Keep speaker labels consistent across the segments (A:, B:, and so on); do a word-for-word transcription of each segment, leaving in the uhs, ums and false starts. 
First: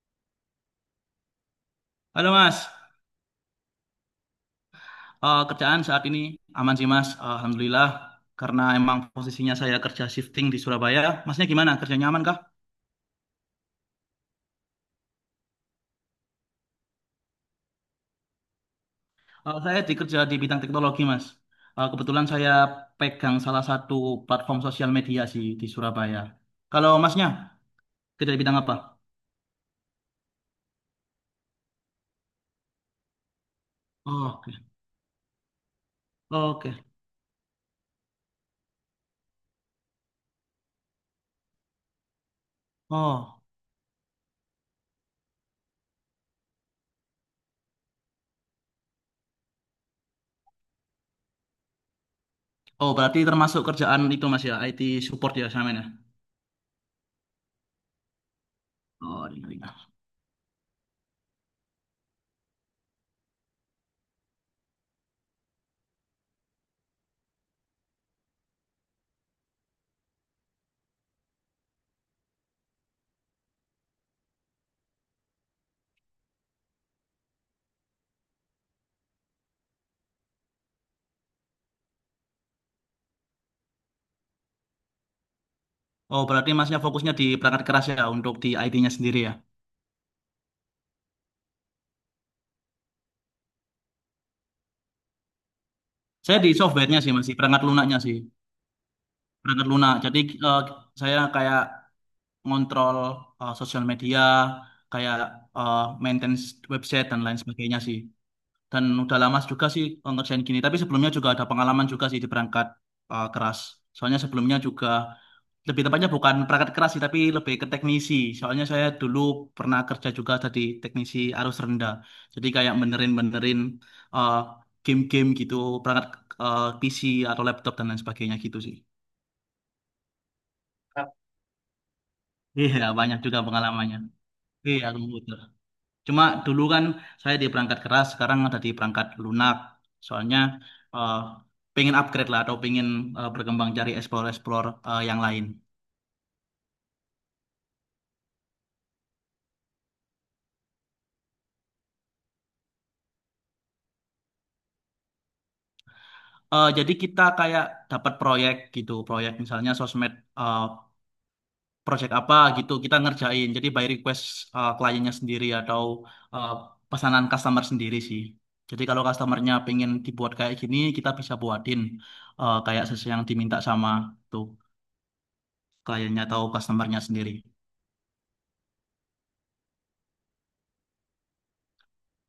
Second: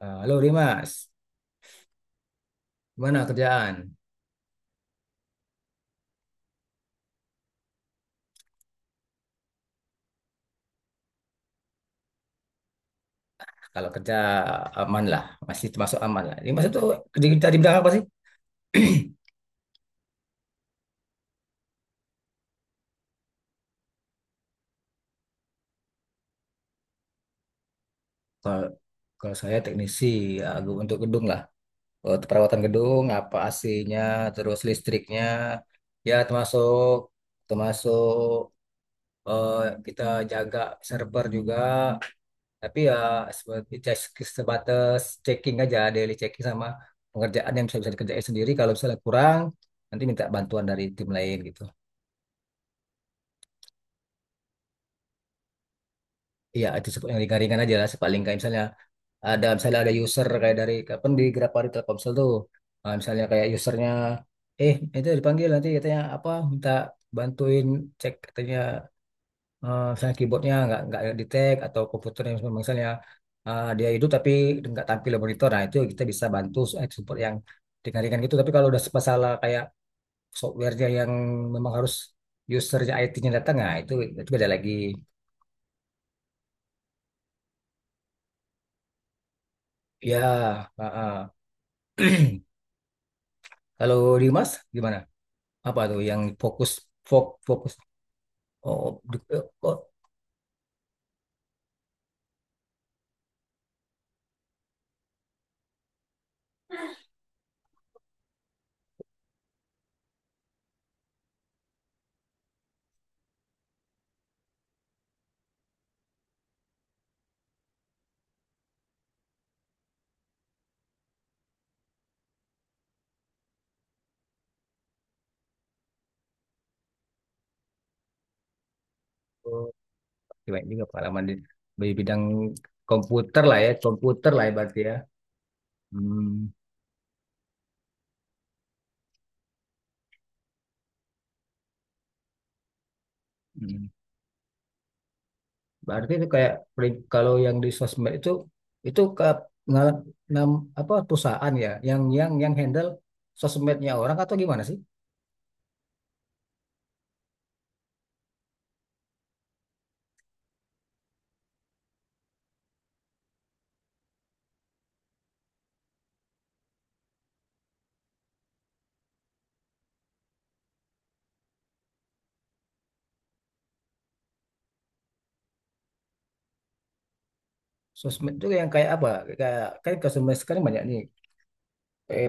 A: Eh, Halo Dimas,
B: Halo Mas.
A: gimana kerjaan?
B: Eh, kerjaan saat ini aman sih Mas, Alhamdulillah. Karena emang posisinya saya kerja shifting di Surabaya. Masnya gimana? Kerjanya aman kah?
A: Kalau kerja aman lah, masih termasuk aman lah. Dimas itu kerja kita di bidang apa sih?
B: Eh, saya dikerja di bidang teknologi Mas. Eh, kebetulan saya pegang salah satu platform sosial media sih di Surabaya. Kalau Masnya kerja di bidang
A: Kalau
B: apa?
A: kalau saya teknisi ya, gu- untuk gedung lah. Eh, perawatan gedung, apa A C-nya,
B: Oh, oke.
A: terus listriknya, ya
B: Oke.
A: termasuk termasuk eh, kita jaga server juga. Tapi ya
B: Oh,
A: seperti cek- sebatas checking aja, daily checking sama pengerjaan yang bisa bisa dikerjain sendiri. Kalau misalnya kurang, nanti minta bantuan dari tim lain gitu.
B: oh berarti termasuk kerjaan itu Mas ya, I T support ya sama ya.
A: Iya, itu sep- yang ringan-ringan aja lah. Sepaling kayak misalnya
B: Oh,
A: ada
B: ringan-ringan.
A: misalnya ada user kayak dari kapan di Grapari Telkomsel tuh. Ah, misalnya kayak usernya, eh itu dipanggil nanti katanya apa minta bantuin cek katanya eh, misalnya keyboardnya nggak nggak di tag atau komputernya misalnya, misalnya ah, dia hidup tapi nggak tampil di monitor. Nah itu kita bisa bantu eh, support yang ringan-ringan gitu. Tapi kalau udah masalah kayak softwarenya yang memang harus usernya I T-nya datang, nah itu itu beda lagi.
B: Oh, berarti Masnya fokusnya di perangkat keras ya untuk di I T-nya sendiri ya.
A: Ya. Kalau Dimas gimana? Apa tuh yang
B: Saya di
A: fokus
B: softwarenya sih
A: fok,
B: masih perangkat
A: fokus
B: lunaknya sih.
A: oh, di- eh,
B: Berangkat
A: oh,
B: lunak. Jadi eh, saya kayak ngontrol eh, sosial media, kayak eh, maintenance website dan lain sebagainya sih. Dan udah lama juga sih eh, ngerjain gini. Tapi sebelumnya juga ada pengalaman juga sih di perangkat eh, keras. Soalnya sebelumnya juga lebih tepatnya bukan perangkat keras sih, tapi lebih ke teknisi. Soalnya saya dulu pernah kerja juga jadi teknisi arus rendah. Jadi kayak benerin-benerin eh, game-game gitu, perangkat eh, P C atau laptop dan lain sebagainya gitu sih.
A: oh, gimana juga pengalaman di, di bidang
B: Iya, banyak juga
A: komputer lah ya,
B: pengalamannya.
A: komputer lah ya berarti
B: Iya,
A: ya.
B: komputer. Cuma
A: Hmm,
B: dulu kan saya di perangkat keras, sekarang ada di perangkat lunak. Soalnya eh, pengen upgrade lah atau pengen eh, berkembang
A: hmm.
B: cari explore-explore eh, yang lain.
A: Berarti itu kayak peri- kalau yang di sosmed itu itu ke ngal- nam, apa perusahaan ya yang yang yang handle sosmednya orang atau gimana sih?
B: Eh, jadi kita kayak dapat proyek gitu, proyek misalnya sosmed eh, project apa gitu kita ngerjain. Jadi by request eh, kliennya sendiri atau eh, pesanan customer sendiri sih. Jadi kalau customernya pengen dibuat kayak gini, kita bisa buatin eh, kayak sesuai yang diminta sama tuh. Kliennya atau customernya sendiri.
A: Sosmed itu yang kayak apa? Kayak kan ke sosmed sekarang banyak nih, eh,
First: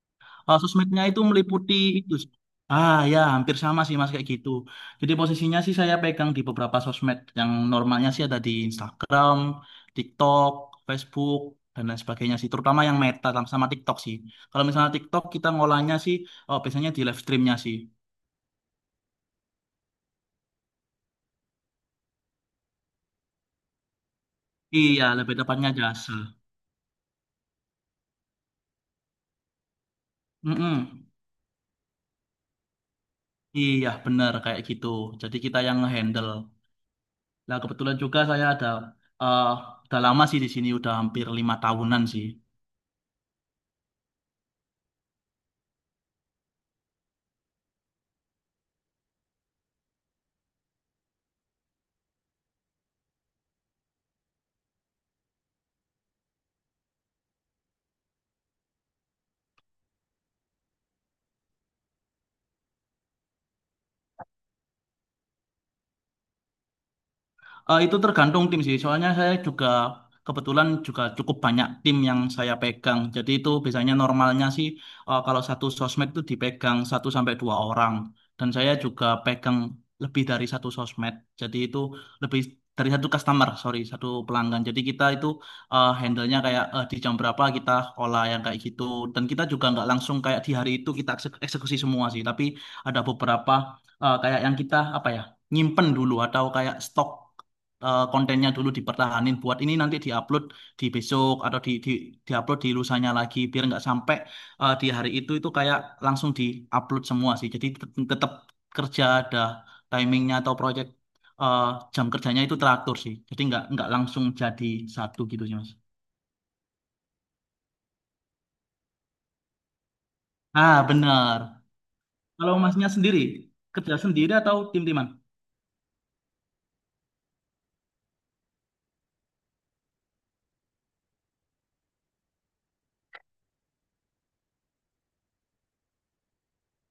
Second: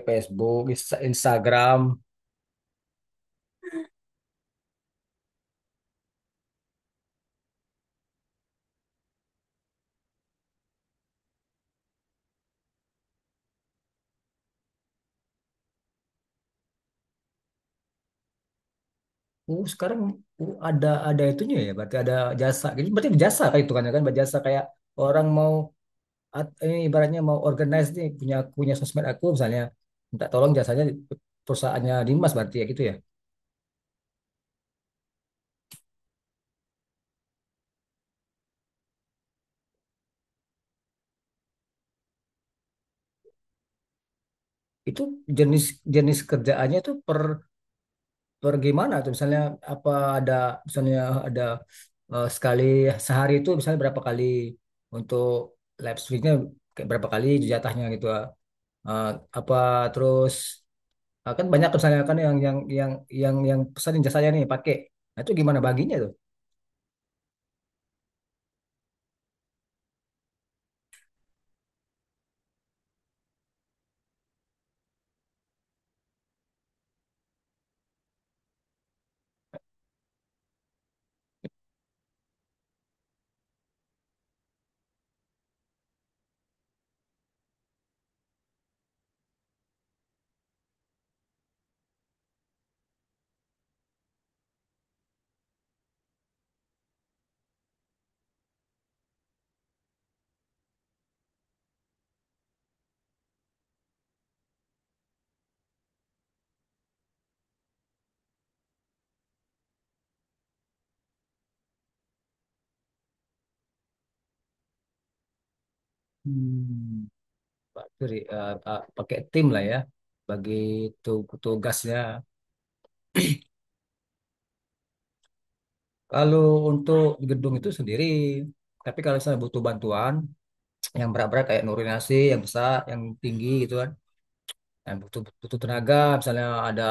B: Eh,
A: Facebook, Insta-
B: sosmednya itu meliputi
A: Instagram.
B: itu. Ah ya, hampir sama sih Mas kayak gitu. Jadi posisinya sih saya pegang di beberapa sosmed yang normalnya sih ada di Instagram, TikTok, Facebook dan lain sebagainya sih, terutama yang Meta sama TikTok sih. Kalau misalnya TikTok kita ngolahnya sih oh, biasanya di live streamnya sih.
A: Oh, sekarang oh, ada ada itunya ya, berarti ada jasa. Jadi berarti jasa kayak itu kan ya kan berjasa kayak
B: Iya,
A: orang
B: lebih
A: mau
B: tepatnya jasa.
A: at- ini ibaratnya mau organize nih punya punya sosmed aku misalnya minta tolong jasanya di-
B: Mm-mm.
A: perusahaannya Dimas berarti ya gitu ya.
B: Iya, benar kayak gitu. Jadi kita yang ngehandle. Nah, kebetulan juga saya ada eh udah lama sih di sini, udah hampir lima tahunan sih.
A: Itu jenis jenis kerjaannya itu per per gimana tuh misalnya apa ada misalnya ada eh, sekali sehari itu misalnya berapa kali untuk live streamnya kayak berapa kali jatahnya gitu. eh, apa terus, Ah, kan banyak tuh misalnya kan yang yang yang yang yang pesan jasanya nih pakai. Nah, itu gimana baginya tuh?
B: Eh, itu tergantung tim sih. Soalnya saya juga kebetulan juga cukup banyak tim yang saya pegang. Jadi itu biasanya normalnya sih eh, kalau satu sosmed itu dipegang satu sampai dua orang. Dan saya juga pegang lebih dari satu sosmed. Jadi itu lebih dari satu customer, sorry, satu pelanggan. Jadi kita itu eh, handle-nya kayak eh, di jam berapa kita olah yang kayak gitu. Dan kita juga nggak langsung kayak di hari itu kita ekse- eksekusi semua sih. Tapi ada beberapa eh, kayak yang kita apa ya nyimpen dulu atau kayak stok eh, kontennya dulu dipertahanin buat ini nanti diupload di besok atau di, di diupload di lusanya lagi biar nggak sampai eh, di hari itu itu kayak langsung diupload semua sih. Jadi tet- tetap kerja ada timingnya atau project eh, jam kerjanya itu teratur sih. Jadi nggak nggak langsung jadi satu gitu sih mas.
A: Hmm. Pak, sorry, eh, eh, pakai tim lah ya bagi
B: Ah
A: tu-
B: benar.
A: tugasnya.
B: Kalau masnya sendiri kerja sendiri atau tim-timan?
A: Kalau untuk gedung itu sendiri, tapi kalau misalnya butuh bantuan yang berat-berat kayak nasi yang besar, yang tinggi gitu kan, yang butuh butuh tenaga, misalnya ada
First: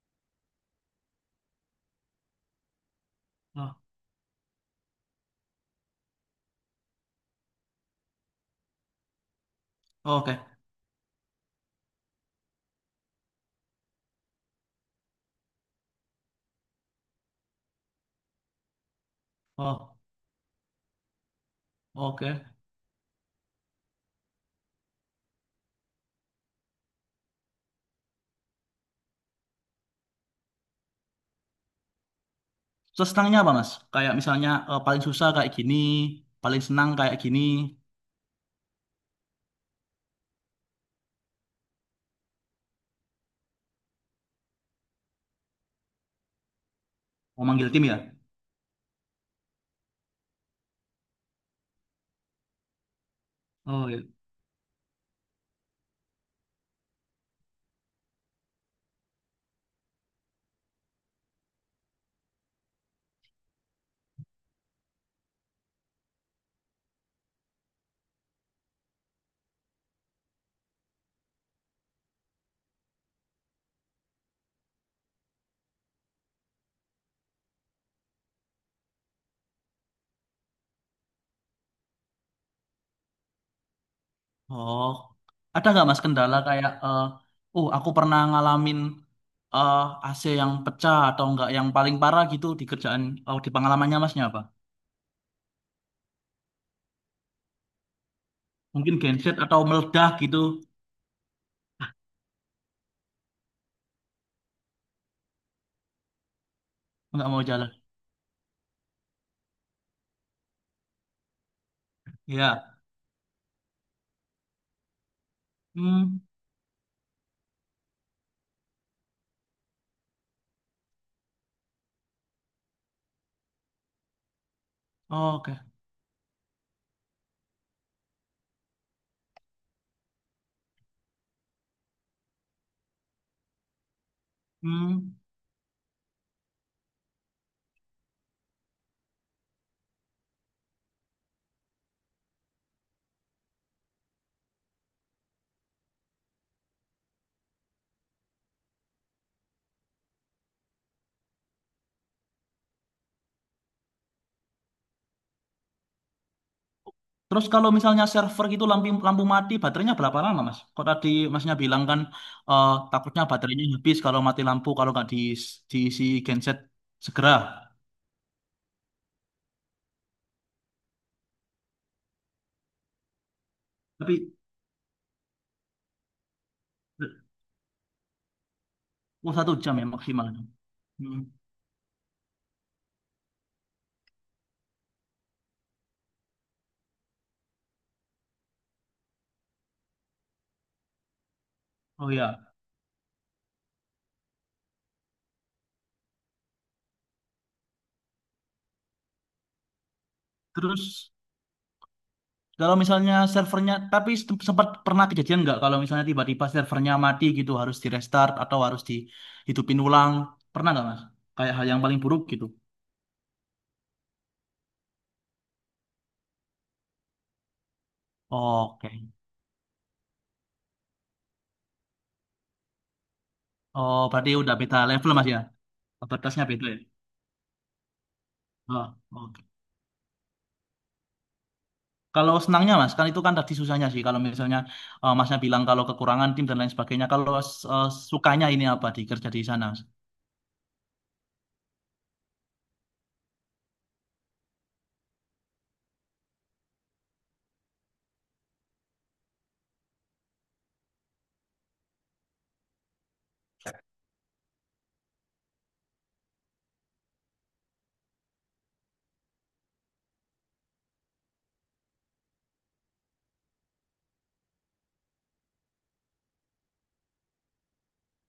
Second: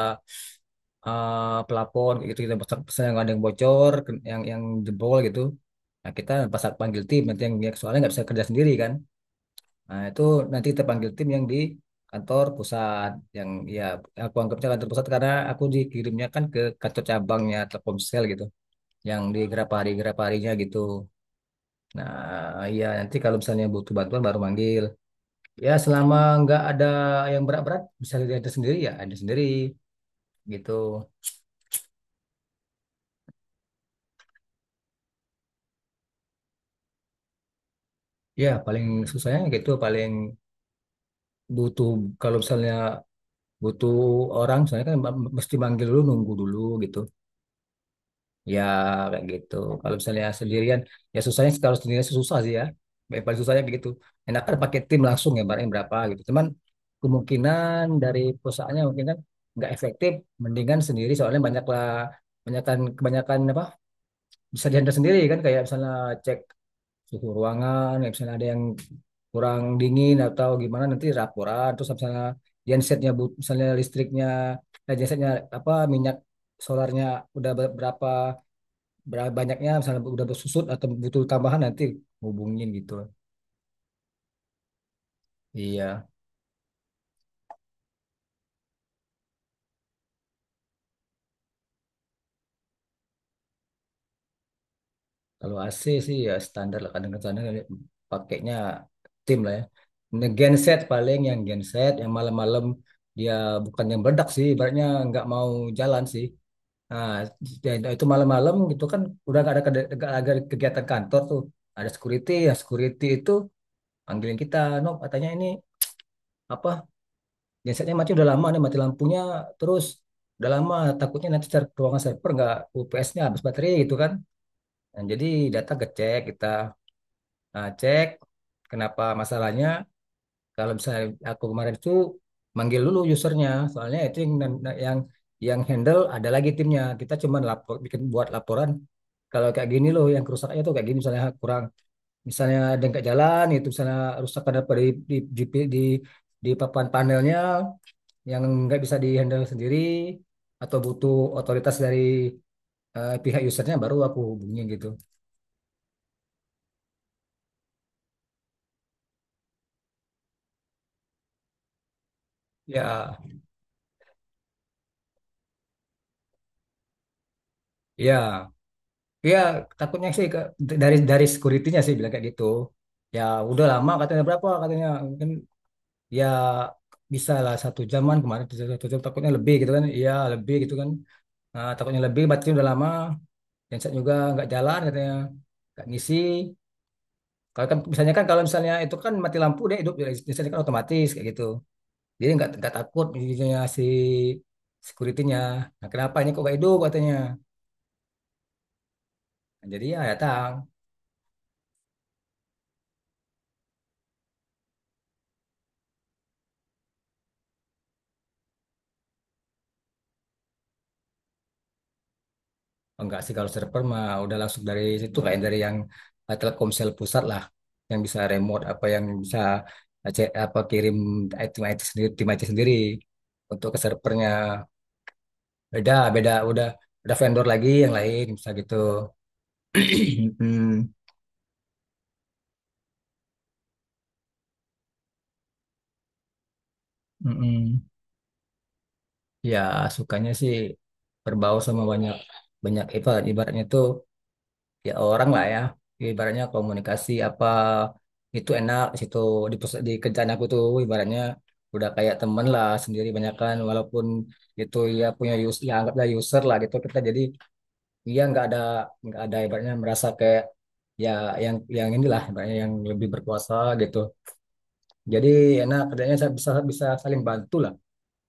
A: eh, pelapon gitu, kita pesan, pesan yang ada yang
B: Oh,
A: bocor, yang yang jebol gitu. Nah kita pas panggil tim nanti, yang yang soalnya nggak bisa kerja sendiri kan. Nah, itu
B: oke.
A: nanti kita panggil tim yang di kantor pusat, yang, ya aku anggapnya kantor pusat, karena aku dikirimnya kan ke kantor cabangnya Telkomsel gitu, yang di Grapari
B: Oh,
A: Graparinya gitu.
B: oke.
A: Nah, ya nanti kalau misalnya butuh bantuan baru manggil. Ya selama nggak ada yang berat-berat bisa ada sendiri, ya ada sendiri gitu.
B: Terus senangnya apa mas? Kayak misalnya eh, paling susah kayak gini, paling senang kayak gini.
A: Ya paling susahnya gitu paling butuh, kalau misalnya butuh orang misalnya kan mesti manggil dulu nunggu dulu gitu.
B: Mau manggil tim ya?
A: Ya kayak gitu. Kalau misalnya sendirian, ya susahnya sih kalau sendirian sih susah sih ya. Yang paling susahnya kayak gitu.
B: Oh, iya.
A: Enakan pakai tim langsung ya barangnya berapa gitu. Cuman kemungkinan dari perusahaannya mungkin kan nggak efektif. Mendingan sendiri soalnya banyak lah kebanyakan kebanyakan apa bisa dihandle sendiri kan, kayak misalnya cek suhu ruangan, ya misalnya ada yang kurang dingin atau gimana nanti raporan. Terus misalnya gensetnya bu- misalnya listriknya, eh, gensetnya apa minyak solarnya udah ber- berapa berapa banyaknya, misalnya udah bersusut atau butuh tambahan nanti hubungin gitu.
B: Oh. Ada nggak Mas
A: Iya,
B: kendala kayak, eh oh aku pernah ngalamin eh A C yang pecah atau enggak yang paling parah gitu di kerjaan, oh, di pengalamannya Masnya apa?
A: kalau A C sih ya standar lah kadang-kadang pakainya
B: Mungkin genset
A: tim lah
B: atau
A: ya.
B: meledak
A: Nah,
B: gitu,
A: genset paling yang genset yang malam-malam dia bukan yang berdak sih, ibaratnya nggak mau jalan sih. Nah,
B: nggak mau jalan.
A: dia- itu malam-malam gitu kan udah nggak ada, kede- nggak ada kegiatan kantor tuh. Ada security, ya
B: Ya.
A: security itu panggilin kita, Nob, katanya ini
B: Hmm.
A: apa gensetnya mati, udah lama nih mati lampunya, terus udah lama takutnya nanti ser- ruangan server nggak U P S-nya habis baterai gitu kan. Nah, jadi
B: Oh, oke.
A: data ngecek kita. Nah, cek kenapa masalahnya. Kalau misalnya aku kemarin itu manggil dulu usernya, soalnya itu yang yang
B: Hmm.
A: yang handle ada lagi timnya, kita cuman lapor bikin buat laporan kalau kayak gini loh yang kerusakannya tuh kayak gini, misalnya kurang, misalnya dengkak jalan itu misalnya rusak, ada apa di di, di, di di papan panelnya yang nggak bisa dihandle sendiri atau butuh otoritas dari eh, pihak usernya baru aku hubungin gitu.
B: Terus kalau misalnya server gitu lampu lampu mati, baterainya berapa lama, Mas? Kok tadi Masnya bilang kan eh
A: Ya,
B: takutnya baterainya habis kalau mati lampu kalau nggak di diisi genset segera.
A: ya, ya, takutnya sih ke- dari dari security-nya sih bilang kayak gitu. Ya udah lama, katanya
B: Tapi
A: berapa, katanya mungkin ya bisa lah satu jaman, kemarin satu satu jam takutnya
B: oh, satu
A: lebih gitu
B: jam
A: kan.
B: ya
A: Iya
B: maksimal.
A: lebih gitu kan.
B: Hmm.
A: Nah, takutnya lebih baterainya udah lama, genset juga nggak jalan katanya, nggak ngisi. Kalau kan misalnya kan kalau misalnya itu kan mati lampu deh, hidup, ya, misalnya kan otomatis kayak gitu.
B: Oh
A: Jadi nggak
B: ya.
A: nggak takut ininya si security-nya. Nah, kenapa ini kok gak hidup katanya. Nah, jadi ya datang.
B: Terus kalau misalnya servernya, tapi sem- sempat pernah kejadian nggak kalau misalnya tiba-tiba servernya mati gitu harus di restart atau harus dihidupin ulang? Pernah nggak mas? Kayak hal yang paling buruk gitu.
A: Oh, enggak sih. Kalau server mah udah langsung dari situ kayak dari yang eh, Telkomsel pusat lah, yang bisa remote apa yang
B: Oke.
A: bisa eh, cek apa kirim tim I T sendiri, tim I T sendiri untuk ke
B: Oh,
A: servernya.
B: berarti udah beda level mas ya?
A: Beda, beda
B: Batasnya beda
A: udah
B: ya?
A: udah vendor lagi yang lain bisa gitu.
B: Oh, oke.
A: Hmm.
B: Kalau senangnya mas, kan itu kan tadi susahnya sih. Kalau misalnya eh, masnya bilang kalau kekurangan tim dan lain sebagainya. Kalau
A: Mm-mm.
B: eh, sukanya ini apa di kerja di
A: Ya
B: sana mas?
A: sukanya sih berbau sama banyak banyak, ibarat ibaratnya itu ya orang lah ya, ibaratnya komunikasi apa itu enak di situ, di, pers- di kerjaan aku tuh ibaratnya udah kayak temen lah sendiri banyak kan, walaupun itu ya punya us ya anggaplah user lah gitu, kita jadi ya nggak ada nggak ada ibaratnya merasa kayak ya yang yang inilah ibaratnya yang lebih berkuasa gitu. Jadi enak kerjanya, sa- bisa bisa saling bantu lah,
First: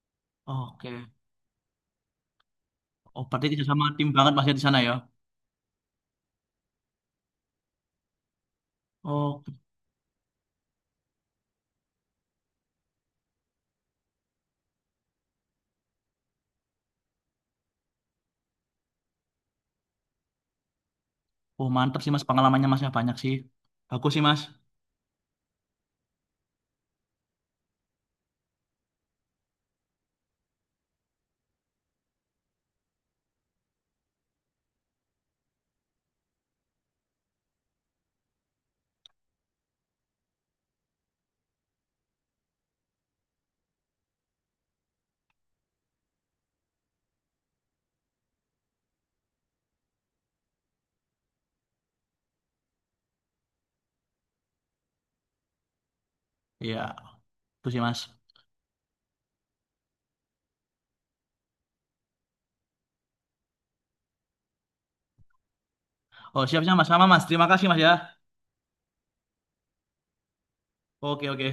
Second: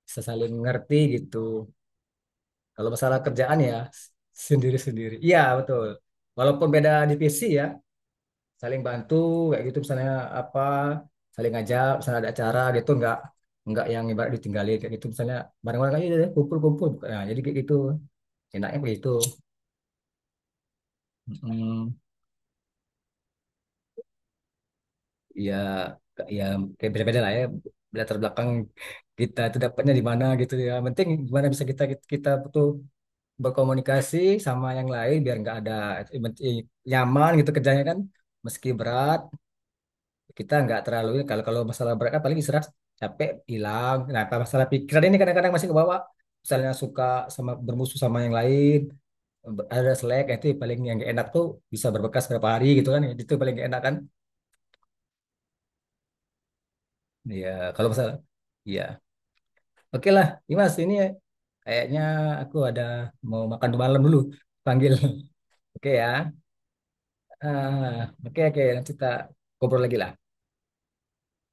A: bisa saling
B: Oke.
A: ngerti gitu kalau masalah
B: Oh, berarti
A: kerjaan
B: kerja
A: ya.
B: sama tim banget masnya di
A: Sendiri
B: sana ya?
A: sendiri iya betul, walaupun beda divisi ya saling bantu,
B: Oh,
A: kayak gitu misalnya apa saling ngajak, misalnya ada acara gitu nggak nggak yang ibarat ditinggalin, kayak gitu misalnya bareng-bareng aja deh kumpul-kumpul. Nah, jadi kayak gitu enaknya begitu.
B: oh
A: Mm,
B: mantap sih mas, pengalamannya masnya banyak sih. Aku sih mas,
A: ya ya kayak beda-beda lah ya latar belakang kita itu dapatnya di mana gitu ya. Yang penting gimana bisa kita kita tuh berkomunikasi sama yang lain biar nggak ada eh, nyaman gitu kerjanya kan, meski berat kita nggak terlalu ini. Kalau kalau masalah berat kan paling istirahat capek hilang, nah apa masalah pikiran ini kadang-kadang masih kebawa, misalnya suka sama bermusuh sama yang lain, ber- ada selek, nah itu paling yang nggak enak tuh, bisa berbekas berapa hari gitu kan, itu paling gak enak kan.
B: iya,
A: Ya
B: itu sih
A: kalau
B: mas.
A: masalah, iya oke lah Dimas, ini kayaknya aku ada mau makan malam dulu panggil. Oke ya.
B: Oh siap siap mas, sama mas. Terima kasih mas ya.
A: Ah, oke oke, nanti kita ngobrol lagi lah.
B: Oke oke.